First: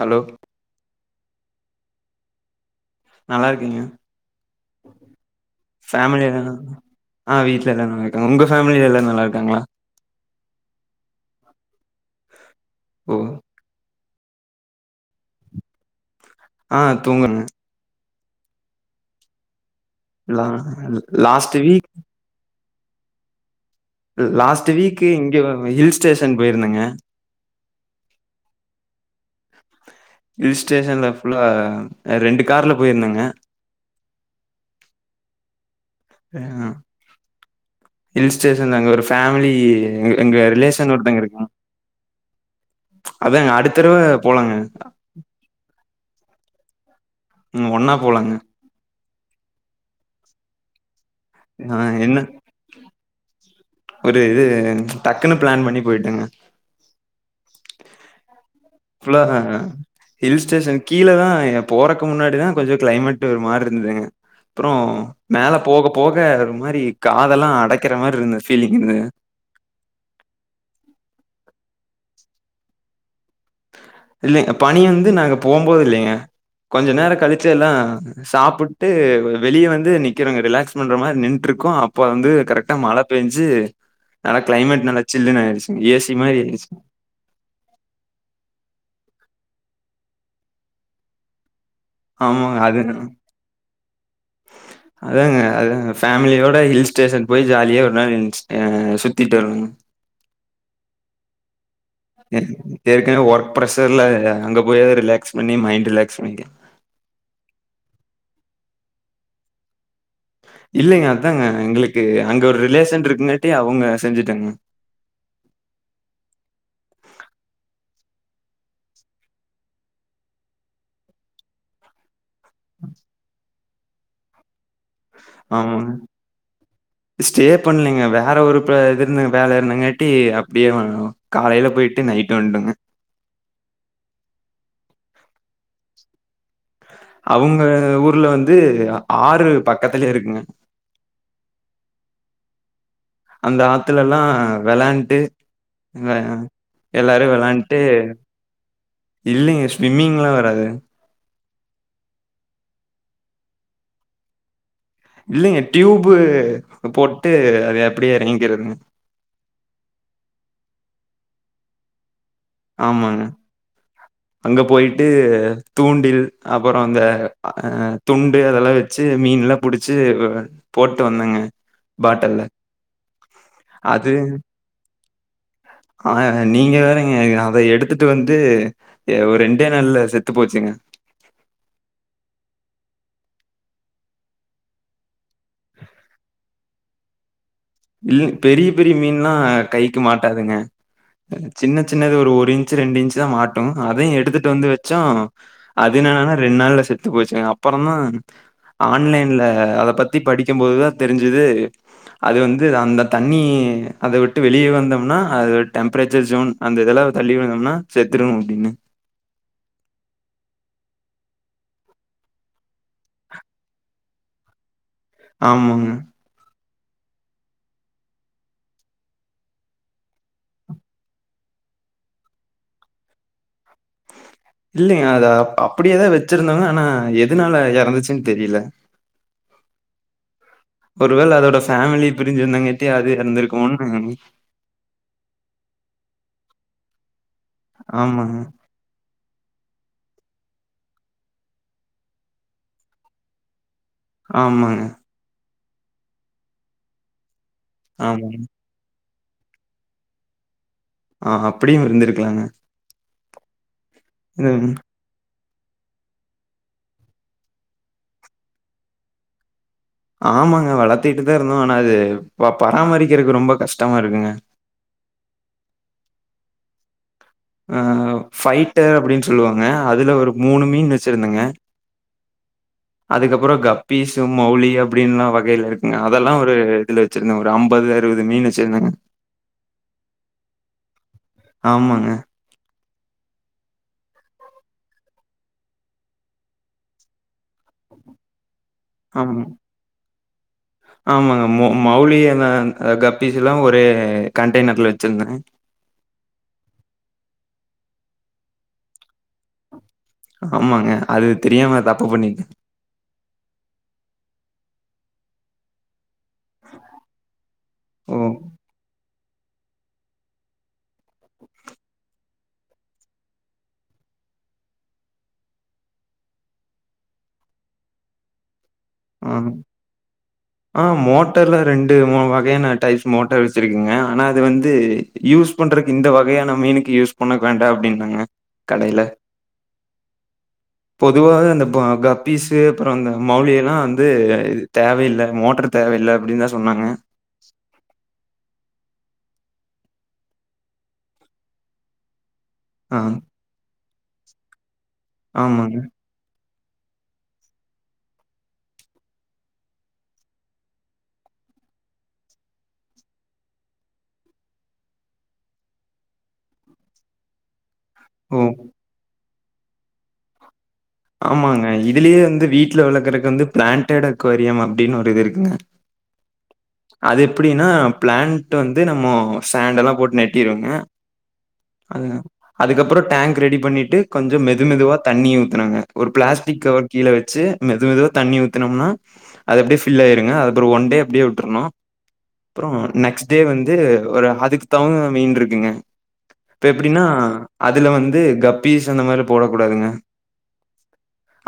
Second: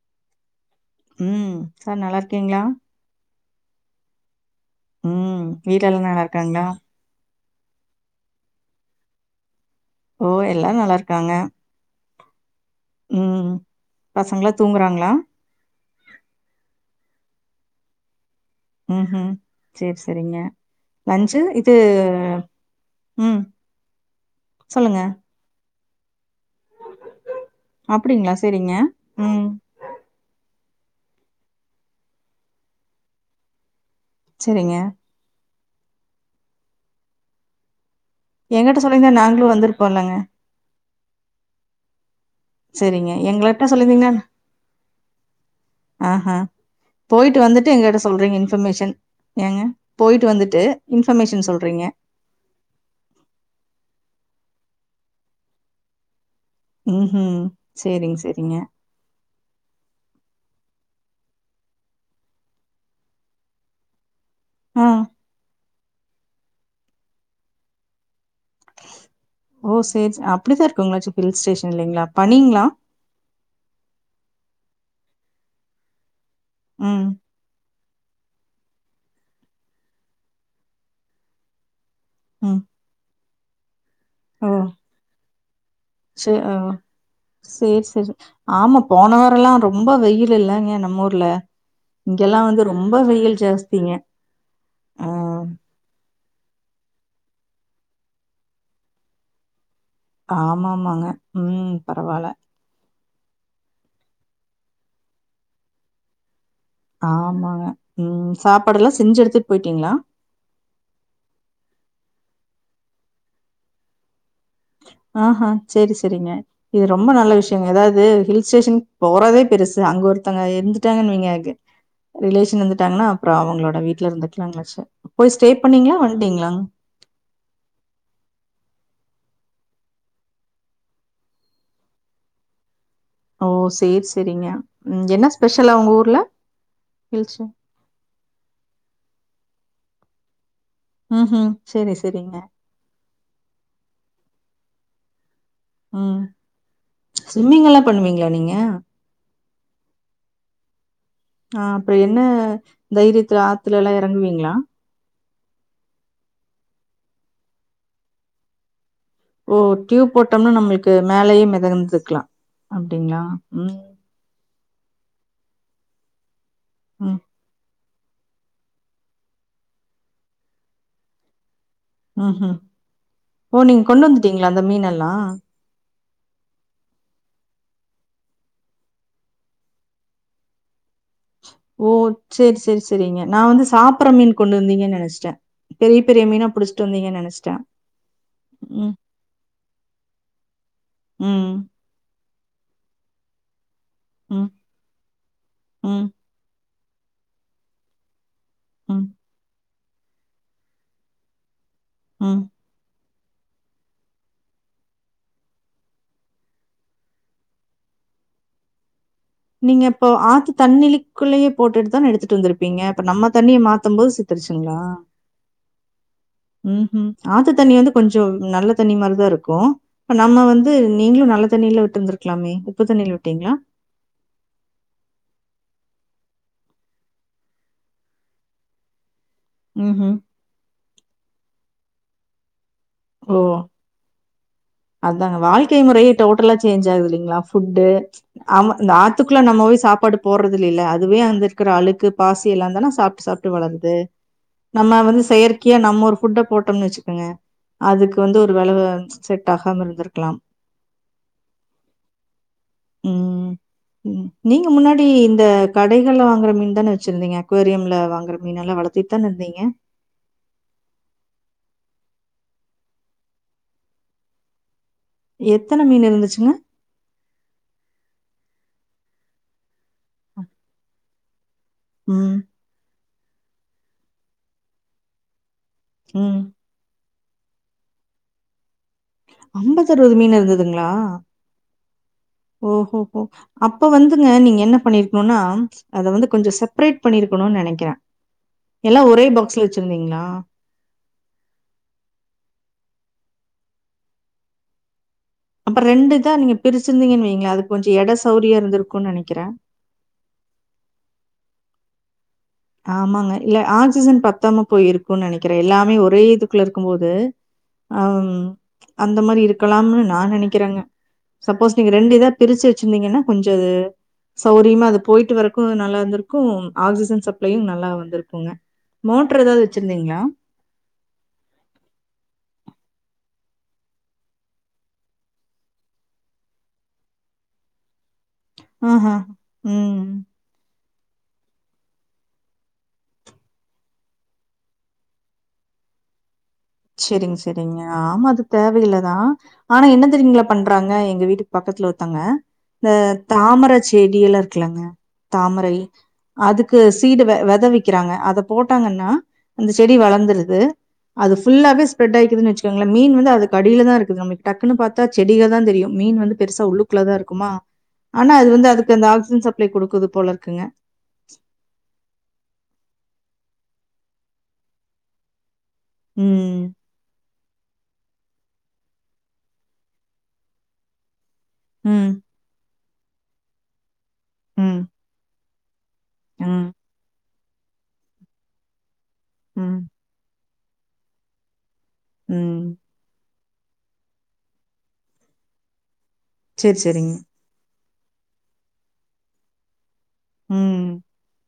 Hello ம் sir நல்லாருக்கீங்ளா நல்லாருக்கேங்க ம். வீட்ல எல்லாம் நல்லா ஃபேம்லி எல்லாரு இருக்காங்களா? ஆ வீட்ல எல்லா நல்லாருக்காங்க ஒங்க ஃபேம்லில எல்லாரு நல்லாருக்காங்ளா ஓ எல்லாரு நல்லாருக்காங்க ஓ ம் பசங்ளா தூங்குறாங்ளா ஆ தூங்கு ம் ஹும் சேர் சேரிங்க லா லஞ்சு லாஸ்ட் இது வீக் ம் லாஸ்ட்டு சொல்லுங்க. வீக்கு இங்க ஹில் ஸ்டேஷன் போய்ருந்தேங்க அப்டிங்ளா சேரிங்க ம் ஹில் ஸ்டேஷன்ல ஃபுல்லா ரெண்டு கார்ல போய்ருந்தேங்க செரிங்க ம் ஹில் ஸ்டேஷன்ல என்கிட்ட அங்க ஒரு சொல்லியிருந்தா நாங்களும் ஃபேமிலி வந்திருப்போம்லங்க. எங்க ரிலே ஷங்க ஒருத்தோங்க இருக்காங் சரிங்க. அதாங்க எங்கள்ட்ட அடுத்தடவ போலாங்க ஆ ஹா போய்ட்டு வந்துட்டு ஒன்னா எங்கிட்ட போலாங்க சொல்றீங்கங் இன்ஃபமேஷன் ஏங்க போய்ட்டு வந்துட்டு இன்ஃபமேஷன் ஆ சொல்றீங்க என்ன ஒரு இது டக்குன்னு ப்ளான் பண்ணி போய்ட்டேங்க ம் ஹும் சேரிங்க சேரிங்க ஃபுல்லாதாங்க ஹில் ஸ்டேஷன் கீழதா எ போறக்கு முன்னாடி தா கொஞ்சோ கிளைமேட் ஒரு மாரி இருந்துதுங்க அப்றோ ஆ. மேல போக போக ஒரு மாரி காதெல்லா அடைக்கிற மாரி இருந்து ஃபீலிங்கு ஓ சேர் சே அப்டிதா இருக்குங்ளா சிப் ஹில்ஸ்டேஷன் இல்லைங்களா பனீங்ளா இல்ல பனி வந்து நாங்க போம்போது இல்லைங்க கொஞ்சோ ம், நேரோ கழி ச்சு எல்லா சாப்புட்டு வெளிய வந்து நிக்கிறோங்க ரிலாக்ஸ் பண்ற மாரி நின்ட்ருக்கோ அப்ப வந்து ம். கரெக்டா மழ பேஞ்சு நல்லா ஓ! கிளைமேட் நல்லா சில்லுன்னு ஆய்டுச்சு சே ஆ சேர் சேரி ஆமா போன வாரோலா ரொம்ப வெயிலுலங்க நம்ம ஊர்ல இங்கெல்லா ஆமாங்க. வந்து அது ரொம்ப வெயில் ஜாஸ்திங்க ஆ [unintelligible] ஃபேமிலியோட ஹில் ஸ்டேஷன் போய் ஜாலியா ஒரு நாள் எஞ்சுட்ட சுத்திட் வருனுங்க ஆமாமாங்க ம் பரவால்ல ஏற்கனவே ஒர்க் ப்ரெஷர்ல அங்க போயாவது ரிலாக்ஸ் பண்ணி மைண்ட் ரிலாக்ஸ் பண்ணிட்ட ஆமாங்க ம் சாப்பாடுல்லா செஞ்சு எடுத்துட்டு போய்ட்டீங்ளா இல்லிங்க அதாங்க எங்களுக்கு அங்க ஒரு ரிலேஷன் இருக்குங்காட்டி அவுங்க செஞ்சுட்டாங்க ஆஹா சேரி சேரிங்க இது ரொம்ப நல்ல விஷயங்க அதாது ஹில் ஸ்டேஷன் போறதே பெருசு அங்க ஒருத்தங்க இருந்துட்டாங்கன் வய்ங்க ரிலேஷன் இருந்துட்டாங்கனா அப்றோ அவுங்களோட வீட்ல இருந்துக்கலாங்களாச்சு போய் ஸ்டே ஆமாங்க பண்ணீங்ளா வந்டீங்ளா ஸ்டே பண்லங்க வேற ஒரு ப இது இருந்து வேல இருந்துங்காட்டி அப்டியே வ காலைல போயிட்டு நைட்டு வந்ட்டங்க ஓ சேர் சேரிங்க என்ன ஸ்பெஷல் அவுங்க ஊர்ல ஹில்ஸ் அவுங்க ஊர்ல வந்து ஆறு பக்கத்துலயே இருக்குங்க ம் ஹும் செரி செரிங்க அந்த ஆத்துலலா வெளாண்ட்டு இங்க ம். எல்லாரு வெளாண்ட்டு ஸ்விம்மிங்லாம் பண்ணுவீங்களா நீங்க? இல்லிங்க ஸ்விம்மிங்லா வராது ஆ அப்றோ என்ன தைரியத்துல ஆத்துலலா எறங்குவீங்ளா இல்லிங்க டியூப்புபோட்டு அத அப்டியே எறங்கிக்கிறதுங்க ஓ டியூப் போட்டோனா நம்மளுக்கு மேலயே மிதந்துக்கலா ஆமாங்க அங்க போயிட்டு தூண்டில் அப்பற அந்த ம். அ துண்டு அதெல்லா வச்சு மீன் எல்லா புடிச்சு போட்டு வந்தங்க ம் ஹு ம் ஓ நீங்க கொண்டு வந்துட்டீங்களா அந்த மீன்னெல்லா ஆ நீங்க வேறங்க அத எடுத்துட்டு வந்து ஒரு ரெண்டே நாள்ல செத்து போச்சுங்க ஓ செரி செரி செரிங்க நா வந்து சாப்பற மீன் கொண்டு வந்தீங்கன் நெனைச்சிட்ட பெரிய பெரிய மீனா புடிச்சிட்டு வந்தீங்கன்னு நெனைச்சிட்ட இல் பெரிய பெரிய மீன்லா கைக்கு மாட்டாதுங்க ம். சின்ன சின்னது ஒரு இன்ச்சு ரெண்டு இன்ச்சுதா மாட் உட்டோம் அதையு ம். எடுத்துட்டு வந்து வச்சோ ம். அதுன்னானா ரெண்டு நாள்ல செத்து போச்சு ங்க அப்பறதா ம். ஆன்லைன்ல அத பத்தி படிக்குபோதுதா தெரிஞ்சது அது ம். வந்து இது அந்த தண்ணி அத விட்டு வெளிய வந்தோம்னா அது டெம்பரேச்சர் ஜோன் அந்த இதெல்லா தள்ளி வந்தோம்னா செத்ரு அப்டினு நீங்க இப்போ ஆத்து தண்ணிலிக்குள்ளயே போட்டுட்டு தான எடுத்துட்டு வந்திருப்பீங்க இப்ப நம்ம தண்ணிய மாத்து போது செ த்துருச்சுங்ளா ஆமாங்க உ ஹும் ஆத்து தண்ணி வந்து கொஞ்சோ நல்ல தண்ணி மாரிதாருக்கு நம்ம வந்து நீங்களு நல்ல தண்ணில விட்டுருக்கலாமே உப்பு தண்ணில விட்டீங்களா இல்லிங்க அத அப்டியேதா வச்சிருந்தாங்க ஆனா எதனால எறந்துச்சுன்னு தெரில உ ஒருவேள அதோட ஃபேமிலி பிரிஞ்சிருந்தாங்கிட்டே அது ஓ! இறந்திருக்கனு அதாங்க வாழ்க்கை முறையே டோட்டலா சேஞ்ச் ஆகுது இல்லைங்களா ஃபுட்டு ஆமாங்க, அந்த ஆத்துக்குள்ள நம்ம போய் சாப்பாடு போடுறது இல்லில்ல அதுவே அங்கிருக்கிற அழுக்கு பாசி எல்லா தான சாப்ட்டு சாப்ட்டு வளருது ஆமாங்க, நம்ம வந்து செயற்கையா நம்ம ஒரு ஃபுட்ட போட்டோம்னு வச்சுக்கோங்க அதுக்கு வந்து ஆமாங்க. ஒரு வளைவு செட் ஆகாம இருந்திருக்கலா ஆ அப்படியு இருந்திருக்கலாங்க என்னங்க எப்டி இந்த கடைகள்ல வாங்குற மீன் தானே வச்சிருந்தீங்க அக்வேரியம்ல வாங்குற மீன் எல்லா வளர்த்திட்டு தானே இருந்தீங்க ஆமாங்க அது வளர்த்துட்டுதா இருந்தோ ஆனா அது பராமரிக்கிறதுக்கு ரொம்ப கஷ்டமா இருக்குங்க எத்தன மீன் இருந்துச்சுங்க அ ஃபைட்டர் அப்படின்னு சொல்லுவாங்க அதுல ஒரு மூணு மீன் வச்சிருந்தேங்க உ அதுக்கப்புறோ கப்பீசு மௌலி அப்படின்னுல்லா வகையில இருக்குங்க அதெல்லா ம். ஒரு இதுல வ வச்சிருந்த ஒரு ஐம்பது அறுபது மீன் வச்சிருந்தேங்க ஐம்பது அறுபது மீன் இருந்ததுங்களா ஆமாங்க. ஓஹோஹோ அப்ப வந்துங்க நீங்க என்ன பண்ணிருக்கணும்னா அத வந்து கொஞ்சோ செப்பரேட் பண்ணிருக்கணும்னு நினைக்கிறே எல்லா ஒரே ஆமா. பாக்ஸ்ல வச்சிருந்தீங்களா ஆமாங்க மௌலி கப்பிஸ் எல்லா ஒரே கண்டெய்னர்ல வச்சிருந்தேங்க அப்புறோ ரெண்டு இதா நீங்க பிரிச்சிருந்தங்கன்னு வைங்கள அது கொஞ்சோ இட சௌரியோ இருந்திருக்கும்ன்னு நினைக்கிறே ஆமாங்க அது தெரியாம தப்பு பண்ணிட்டே ஆமாங்க இல்ல ஆக்சிஜன் பத்தாம போய இருக்கும்னு நினைக்கிறே எல்லாமே ஒரே இதுக்குள்ள இருக்குபோது ஓ! அஹ் அந்த மாரி இருக்கலாம்னு நா நினைக்கிறேங்க சப்போஸ் நீங்க ரெண்டு இதா பிரிச்சு வச்சிருந்தீங்கன்னா கொஞ்சோ அது சௌரியமா அது போயிட்டு வறக்கு நல்லா இருந்துருக்கு ஆக்சிஜன் சப் ப்ளெயின் நல்லா வந்திருக்குங்க ஆ. மோட்டர் ஏதாவது வச்சிருந்தீங்களா ஆ மோட்டர்ல ரெண்டு முணு வகையான டைப்ஸ் மோட்டர் வச்சிருக்குங்க ஆனால் அது வந்து யூஸ் பண்றதுக்கு இந்த வகையான மீனுக்கு யூஸ் பண்ண வேண்டா அப்படின்னாங்க ஆ ஹா உ பொதுவாவே அந்த கப்பிஸு அப்புறோ அந்த மௌலிய எல்லா வந்து இது தேவையில்லை மோட்டர் தேவையில்லை அப்படின்னு தா சொன்னாங்க சேரிங் சேரிங்க ஆமா அது தேவையில்லதா ஆனா என்ன தெரியீங்களா பண்றாங்க எங்க வீட்டுக் பக்கத்துல ஒருத்தங்க இந்த ஆ தாமர செடில்லா இருக்குல்லா தாமரை ஆமாங்க. அதுக்கு சீடு வெதவிக்கிறாங்க அத போட்டாங்கன்னா அந்த செடி வளர்ந்துருது அது ஃபுல்லாவே ஸ்பரட் ஆய்க்குதுன்னு வச்சுக்கங்களே மீன் வந்து அதுக் அடிலதா இருக்குது நமக்கு டக்குனு பாத்தா செடிங்க தா தெரியு மீன் வந்து பெருசா உள்ளுக் க்லதா இருக்குமா ஆனா ஓ! அது வந்து அதுக்கு அந்த ஆக்சிஜன் சப்ளை குடுக்குது போல இருக்குங்க ஆமாங்க இதுலியே வந்து வீட்ல வளக்குறுக் வந்து பிலான்ண்டட் அக்கோரியம் அப்படின்னு ஒரு இது இருக்குங்க உ அது எப்படின்னா பிளான்ட் வந்து நம்மோ சேண்டல்லா போட்டு நெட்டிருவங்க அ ம். அதுக்கப்புறோ டேங்க் ரெடி பண்ணிட்டு கொஞ்சோ மெது ம். மெதுவா தண்ணி ஊத்துனாங்க ஒரு ப்ளாஸ்டிக் ம். கவர் கீழ வச்சு மெது மெதுவா தண்ணி ஊத்துனோம்னா அது அப்டியே ம். ஃபில் ஆயிருங்க அத ஒரு ஒன் டே அப்டியே விட்ரனு அப்றோ ம். நெக்ஸ் இதே வந்து ஒரு அதுக்கு தவங்க மீன் இருக்குங்க இப்ப சரி, எப்டின்னா சரிங்க. அதுல வந்து கப்பீஸ் அந்த மாரிலா போடக் கூடாதுங்க ம்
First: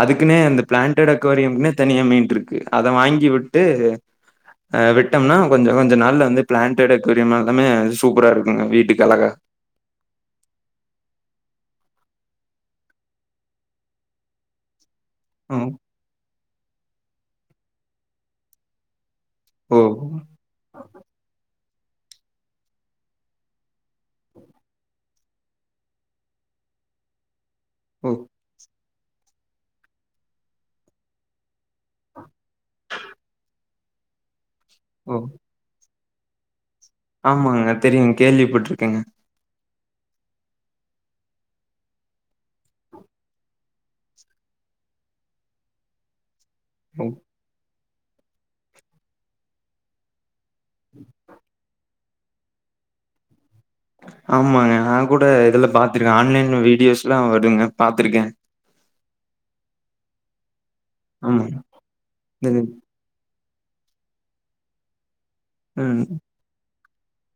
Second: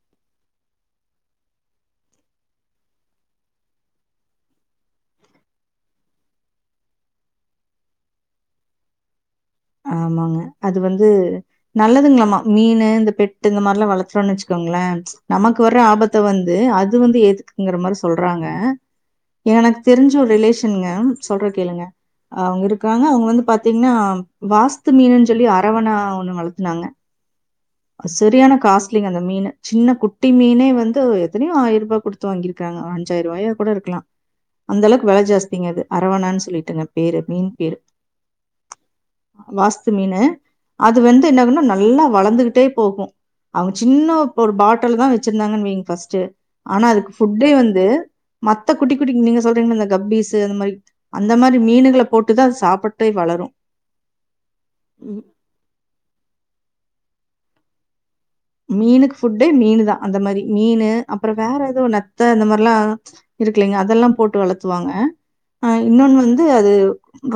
அதுக்குனே அந்த பிளான்டேட் அக்வேரியம்க்குனே தனியா மீன் இருக்கு அத வாங்கி விட்டு ஆ விட்டம்னா கொஞ்ச கொஞ்ச நாள்ல வந்து பிளான்டேட் அக்வோரியம் எல்லாமே சூப்பரா இருக்குங்க வீட்டுக்கு அழகா ஆமாங்க அது வந்து நல்லதுங்களாமா மீனு இந்த பெட்டு இந்த மாரிலா வளத்துறோன்னு வச்சுக்கோங்களே நமக்கு ம். வர்ற ஆபத்த வந்து அது வந்து ஏத்துக்குங்கிற மாரி சொல்றாங்க எனக்கு ஓ! தெரிஞ்ச ஒரு ரிலேஷன்ங்க சொல்றத கேளுங்க அவங்க இருக்காங்க அவங்க வந்து பாத்தீங்கன்னா வாஸ்து மீனுன்னு சொல்லி அரவணா ஒன்னு வளத்துனாங்க ஓ! அது சரியான காஸ் ட்லிங்க அந்த மீனு சின்ன குட்டி மீனே வந்து எத்தனையோ ஆயிர் ரூபா குடுத்து வாங்கிருக்காங்க அஞ்சாய்ரூபாயா கூட இருக்கலா அந்த அளவுக்கு ஓ! வெல ஜாஸ்திங்க அது அரவானான்னு சொல்லிட்டுங்க பேரு. மீன் ஆமாங்க பேரு. எனக்கு தெரியு கேள்விப்பட்ருக்கேங்க வாஸ்து மீனு அது வந்து என்னாகுன்னா நல்லா வளந்துகிட் டே போகு அவங்க சின்ன ஒரு பாட்டல்லதா வச்சிருந்தாங்கன்னு வைங்க ஃபர்ஸ்ட்டு ஆனா ஓ! அதுக்கு ஃபுட் டே வந்து மத்த குட்டி குட்டி நீங்க சொல்றீங்கல்ல இந்த கப்பீஸு அந்த மாரி அந்த மாரி மீனுகள போட்டுதா அது சாப்புட்டே வளரு ஆமாங்க நா கூட இதுல்ல பாத்துருக்கே ஆன்லைன்ல வீடியோஸ்ல்லா வருங்க பா்த்துருக்கே மீனுக்கு ஃபுட்டே மீனு தா அந்த மாரி மீனு அப்றோ ஆமாங்க. வேற ஏதோ நத்த இந்த இது மாரில்லா இருக்குல்லைங்க அதெல்லா போட்டு வளத்துவாங்க ஆ ம். இன்னொன்னு வந்து அது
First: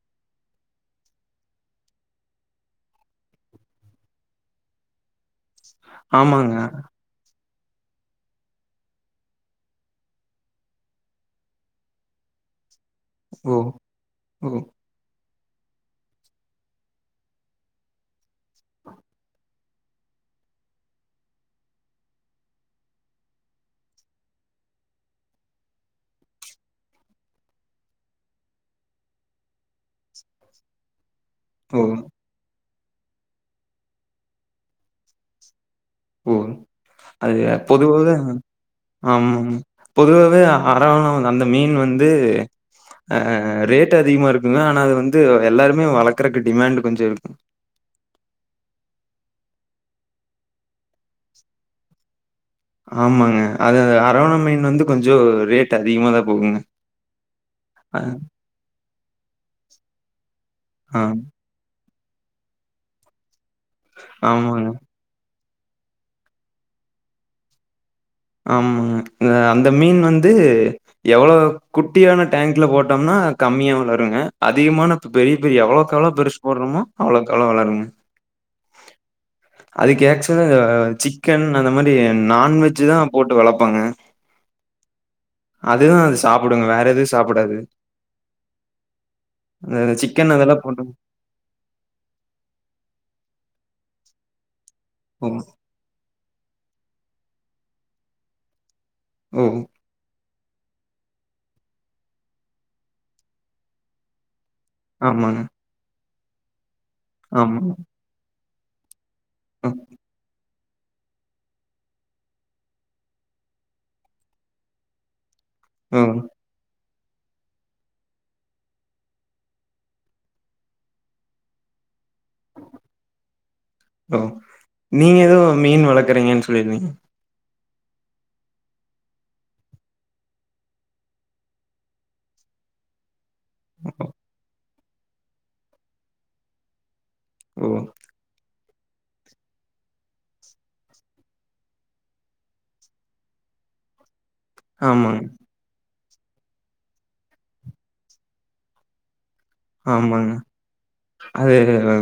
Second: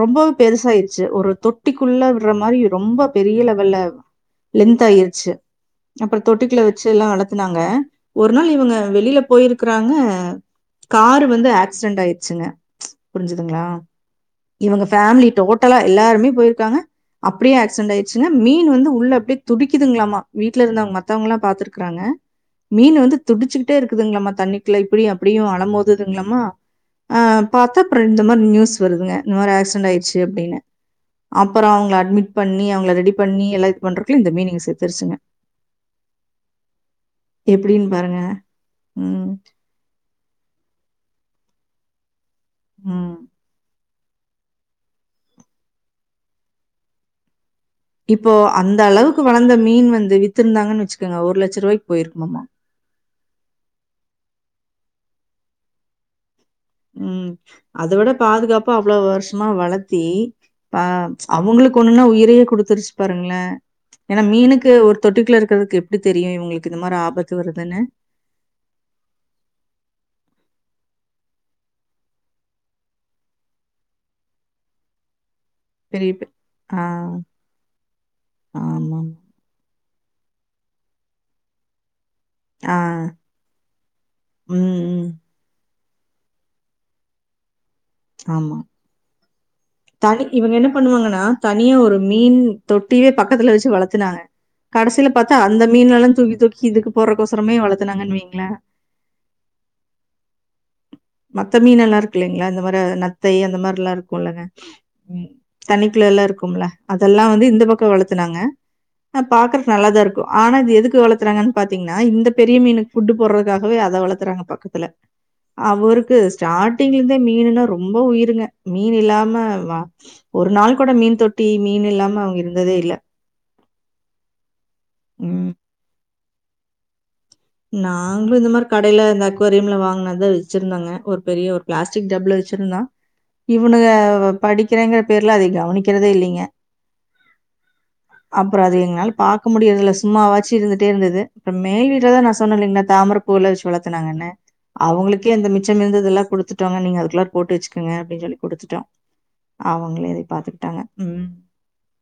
ரொம்ப பெருசாயிருச்சு ஒரு தொட்டிக்குள்ள விட்ற மாரி ரொம்ப பெரிய லெவல்ல லென்த் ஆயிர்ச்சு அப்றோ ஆமாங்க. தொட்டுக்குள்ள வச்சுல்லா வளத்துனாங்க ஒரு நாள் இவங்க வெளில போயிருக்குறாங்க கார் வந்து ஆக்சிடென்ட் ஆயிருச்சுங்க ஓ! புரிஞ்சுதுங்களா ஓ! இவங்க ஃபேமிலி டோட்டலா எல்லாருமே போயிருக்காங்க அப்டியே ஆக்சிடென்ட் ஆயிடுச்சுங்க மீன் வந்து உள்ள அப்டியே துடிக்குதுங்களாமா வீட் ல இருந்தவங்க மத்தவங்கல்லா பாத்துருக்குறாங்க மீன் வந்து துடிச்சுக்கிட்டே இருக்குதுங்களாமா தண்ணிக்குள்ள இப்டியு அப்டியு அலமோதுங்களாமா ஆ பாத்தா அப்றோ இந்த மாரி நியூஸ் வருதுங்க இந்த மாரி ஆக்சிடென்ட் ஆயிருச்சி அப்டின்னு அப்பறோ ஓ! அவங்கள அட்மிட் பண்ணி அவங்கள ரெடி பண்ணி எல்லா இது பண்றதுக்குள்ள இந்த மீன் இங்க செத்துருச்சுங்க ஓ அது எப்படின்னு பொதுவாதா பாருங்க. ம். ஆமாங்கம்மா பொதுவாவே அரவணா அந்த மீன் வந்து ம். ஆ ரேட் டு அதிகமா இருக்குங்க ஆனா அத வந்து எல்லாருமே வளக்குறக்கு டிமாண்ட் கொஞ்சோ இருக்கு இப்போ அந்த அளவுக்கு வளந்த மீன் வந்து வித்திருந்தாங்கன்னு வச்சுக்குங்க ஒரு லட்ச ருவாய்க்கு போயிருக்குமாமா ஆமாங்க அது அந்த அரவணா மீன் வந்து கொஞ்சோ ரேட் அதிகமாதா போகுங்க ம் அத அ விட பாதுகாப்பா அவ்ளவு வருஷமா வளத்தி இப்ப ஆ அவங்களுக் ஒண்ணுன்னா உயிரையே குடுத்துருச்சு பாருங்களே ஏன்னா ஆமாங்க, மீனுக்கு ஒரு தொட்டிக்குள்ள இருக்குறதுக்கு எப்டி தெரியு இவங்களுக்கு இந்த மாரி ஆபத்து வருதுன்னு ஆமாங்க இந்த அந்த மீன் வந்து எவ்ளோ குட்டியான டேங்க்ல போட்டம்னா கம்மியா வளருங்க அதிகமான பெரிய பெரிய எவ்வளோக்கெவளோ பெருசு போடுறமோ அவ்வளோக்கவள வளருங்க ஆமாங்க அதுக்கு ஏக்சுவா சீ சிக்கன் அந்த மாரி ஆ. நான்வெஜ் தா போட்டு வளப்பாங்க ம். ம், அதுதா அது சாப்புடுங்க வேற எது சாப்டாது ஆமா தனிக்கு சிக்கன் இவங்க அதெல்லாம் என்ன போட்டு பண்ணுவாங்கன்னா தனியா ஒரு மீன் தொட்டியே பக்கத்துல வச்சு வளத்துனாங்க கடைசில ஓ! பாத்தா அந்தம் மீனல்லா தூக்கி தூக்கி இதுக்கு போறக்கொசரமே வளத்தனாங்கனு வைங்கள ம் மத்த மீனல்லா இருக்கு இல்லங்களா இந்த மாரி நத்தை அந்த மாரி லா இருக்கு இல்லங்க ஆமாங்க தன்னிக்குள்ள எல்லா இருக்கும்ல அதல்லா வந்து இந்த ஆமாங்க. பக்க வளத்துனாங்க அ பாக்குறது நல்லாதா இருக்கு ஆனா இது எதுக்கு வளத்தறங்கன் பாத்தீங்கன்னா இந்த பெரிய மீனுக் ஃபுட்டு போடுறதுக்காகவே அத வளத்துறாங்க பக்கத்துல ஓ அவுருக்கு ஸ்டார்ட்டிங்கல இருந்தே மீனுன்னா ரொம்ப உயிருங்க மீனு இல்லாம வ ஒரு நாள் கூட மீன் தொட்டி மீன் இல்லாம அவுங்கள் ஓ நீங்க ஏதோ ம். மீன் வளக்குறீங்கன்னு சொல்லிருந்தீங்க நாங்களு இந்த மாரி கடைல இந்த அக்வாரியம்ல வாங்கின தா வச்சிருந்தங்க ஒரு பெரிய ஒரு ப்ளாஸ்டிக் டஃப்புல வச்சிருந்தா இவனுங்க படிக்கிறங்கிற பேர்ல அத கவனிக்கிறதே இல்லிங்க ஓ அப்பற அது எங்கனால பாக்க முடியறதுல்ல சும்மாவாச்சு இருந்துட்டே இருந்தது இப்ப மேல் வீட்ல தா நா சொ சொன்ன இல்லங்களா தாமரப் பூல வச்சு வளர்த்துனாங்கனு ஆமாங்க, அவங்களுக்கே அந்தமிச் சம் இருந்ததல்ல குடுத்துட்டோங்க நீங்க அதுக்குள்ளல்லார போட்டுவச்சுகங்க அப்டின்னு சொல்லி குடுத்துட்டோ அவங்களே இத ஆமாங்க. பாத்துக்கிட்டாங்க அது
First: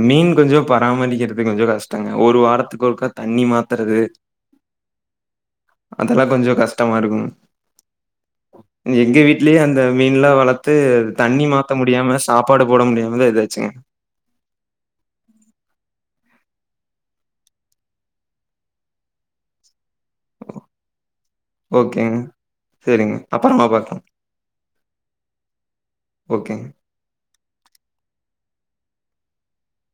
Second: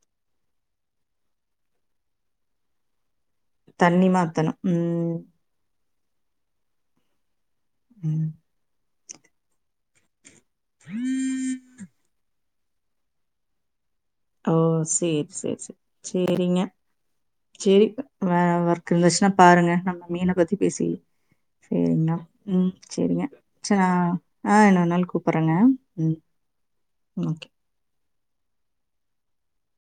மீன் கொஞ்சோ பராமரிக்கிறது கொஞ்சோ கஷ்டங்க ஒரு வாரத்துக்கு ஒருக்கா தண்ணி மாத்தறது தண்ணி மாத்தணு ம் அதல்லா கொஞ்சோ கஷ்டமா இருக்குங் ம் எங்க வீட்லயே அந்த மீனல்லா வளத்து தண்ணி மாத்த முடியாம சாப்பாடு போட முடியாமா தா இதாச்சுங்க ஓ சேரி சேரி சேரி சேரிங்க சேரி வே வொர்க் இருந்தச்சுனா பாருங்க நம்ம மீன பத்தி பேசி சேரிங்கனா ஓகேங்க. ம் சரிங்க. சேரிங்க அப்புறமா பாக்கலாம். ஆ இன்னொரு நாள் கூப்புறங்க ம் ஓகேங் ஓகே